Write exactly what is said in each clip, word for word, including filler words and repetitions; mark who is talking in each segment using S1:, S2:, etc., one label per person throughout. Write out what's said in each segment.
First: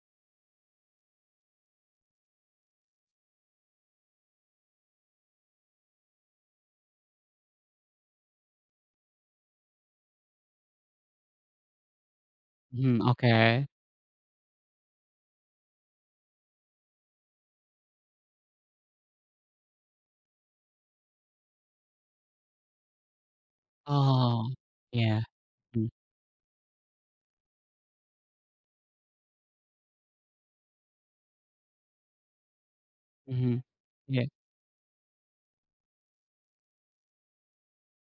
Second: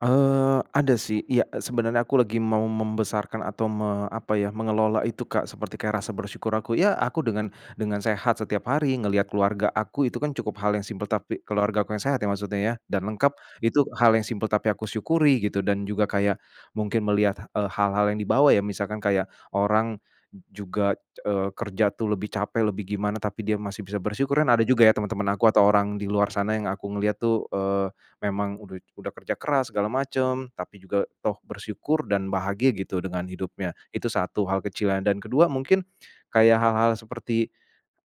S1: Eee, ada sih iya sebenarnya aku lagi mau membesarkan atau me apa ya, mengelola itu, Kak, seperti kayak rasa bersyukur aku iya aku dengan dengan sehat setiap hari ngelihat keluarga aku itu kan cukup hal yang simpel tapi keluargaku yang sehat ya maksudnya ya
S2: Mmm,
S1: dan lengkap
S2: oke.
S1: itu hal yang simpel tapi aku syukuri gitu dan juga kayak, mungkin melihat, eee, hal-hal yang dibawa ya misalkan kayak orang, juga, eee, kerja tuh lebih capek lebih gimana tapi dia masih bisa bersyukur
S2: Oh,
S1: dan ada juga ya
S2: iya,
S1: teman-teman aku atau
S2: mmm.
S1: orang di luar sana yang aku ngelihat tuh, eee, memang udah udah kerja keras segala macem tapi juga toh bersyukur dan bahagia gitu dengan
S2: Mhm,
S1: hidupnya itu
S2: iya.
S1: satu hal kecil dan kedua mungkin, kayak hal-hal seperti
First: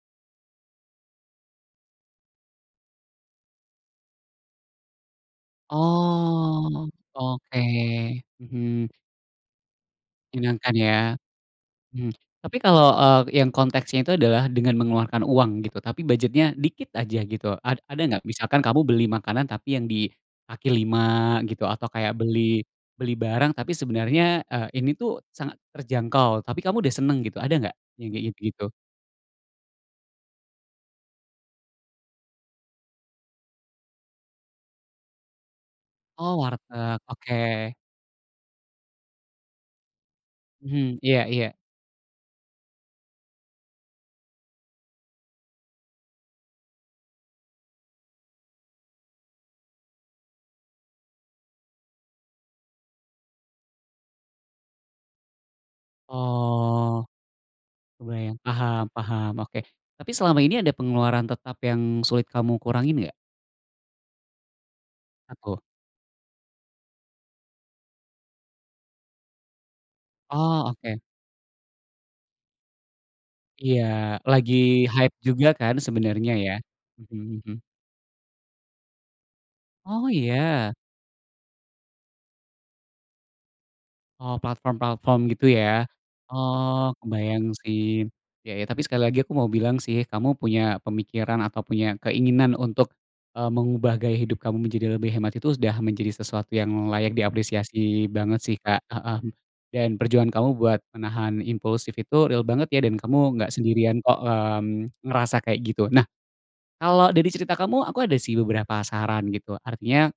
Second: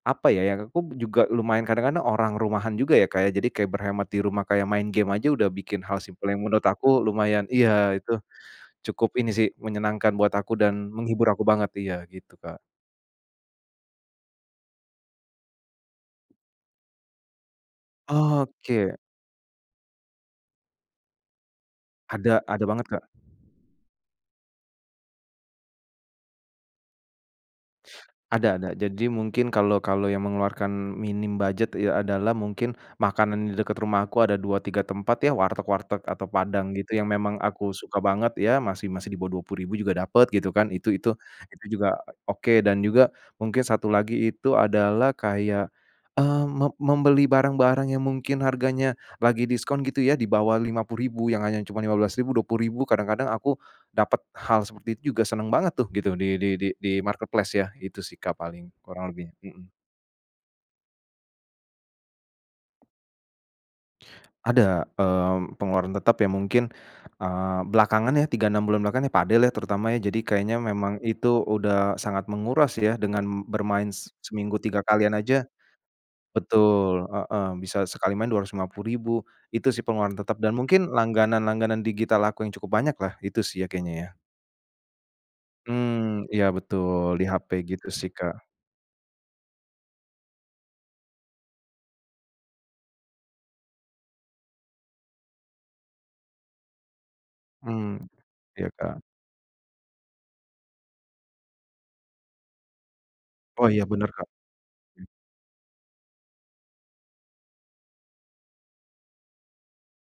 S1: apa ya, ya aku juga lumayan kadang-kadang orang rumahan juga ya, Kak, ya jadi kayak berhemat di rumah kayak main game aja udah bikin hal simpel yang menurut
S2: Oh
S1: aku lumayan
S2: oke,
S1: iya itu,
S2: mhm.
S1: cukup ini sih menyenangkan buat aku
S2: Menyenangkan
S1: dan
S2: ya,
S1: menghibur aku banget iya
S2: mmm,
S1: gitu, Kak.
S2: tapi kalau, eee, yang konteksnya itu adalah dengan mengeluarkan uang gitu tapi budgetnya dikit aja gitu ad ada gak misalkan kamu
S1: Oke.
S2: beli makanan tapi yang di kaki lima gitu atau kayak
S1: Ada
S2: beli
S1: ada banget, Kak.
S2: beli barang tapi sebenarnya, eee, ini tuh sangat terjangkau tapi kamu udah seneng gitu ada gak yang kayak
S1: Ada ada
S2: gitu-gitu?
S1: jadi mungkin kalau kalau yang mengeluarkan minim budget iya adalah mungkin, makanan di dekat rumahku ada dua tiga tempat ya warteg-warteg atau
S2: Oh
S1: Padang gitu
S2: warteg
S1: yang memang
S2: oke.
S1: aku suka banget ya masih masih di bawah dua puluh ribu juga dapet gitu kan itu
S2: Mhm,
S1: itu
S2: iya iya.
S1: itu juga oke dan juga mungkin satu lagi itu adalah kayak, eee, mem membeli barang-barang yang mungkin harganya, lagi diskon gitu ya di bawah lima puluh ribu yang hanya cuma lima belas ribu dua puluh ribu kadang-kadang aku, dapat hal seperti itu juga seneng banget tuh gitu di di di
S2: Oh,
S1: di-marketplace ya itu sih, Kak,
S2: kebayang
S1: paling
S2: paham
S1: kurang
S2: paham,
S1: lebihnya,
S2: oke
S1: mhm.
S2: tapi selama ini ada pengeluaran tetap yang sulit kamu kurangin enggak?
S1: Ada,
S2: Apa
S1: eee,
S2: tuh?
S1: pengeluaran tetap ya mungkin, eee, belakangan ya tiga-enam bulan belakangan ya padel lah terutama ya jadi kayaknya
S2: Oh
S1: memang
S2: oke.
S1: itu udah sangat menguras ya dengan
S2: Iya
S1: bermain s
S2: lagi
S1: seminggu tiga kalian
S2: hype
S1: aja
S2: juga kan sebenernya ya,
S1: betul,
S2: mhm
S1: heeh,
S2: mhm.
S1: bisa sekali main dua ratus lima puluh ribu itu sih
S2: Oh
S1: pengeluaran tetap dan
S2: iya?
S1: mungkin langganan langganan digital aku yang cukup banyaklah itu sih ya kayaknya ya.
S2: Oh platform-platform gitu ya,
S1: Mmm, iya
S2: oh
S1: betul di
S2: kebayang
S1: H-P
S2: sih,
S1: gitu sih, Kak.
S2: iya iya tapi sekali lagi aku mau bilang sih kamu punya pemikiran atau punya keinginan untuk, eee, mengubah gaya hidup kamu menjadi lebih hemat itu sudah menjadi sesuatu yang layak
S1: Mmm,
S2: diapresiasi banget sih,
S1: iya,
S2: Kak,
S1: Kak.
S2: heeh, dan perjuangan kamu buat menahan impulsif itu real banget ya dan kamu enggak
S1: Oh iya
S2: sendirian
S1: bener,
S2: kok,
S1: Kak.
S2: mmm, ngerasa kayak gitu nah, kalau dari cerita kamu aku ada sih beberapa saran gitu artinya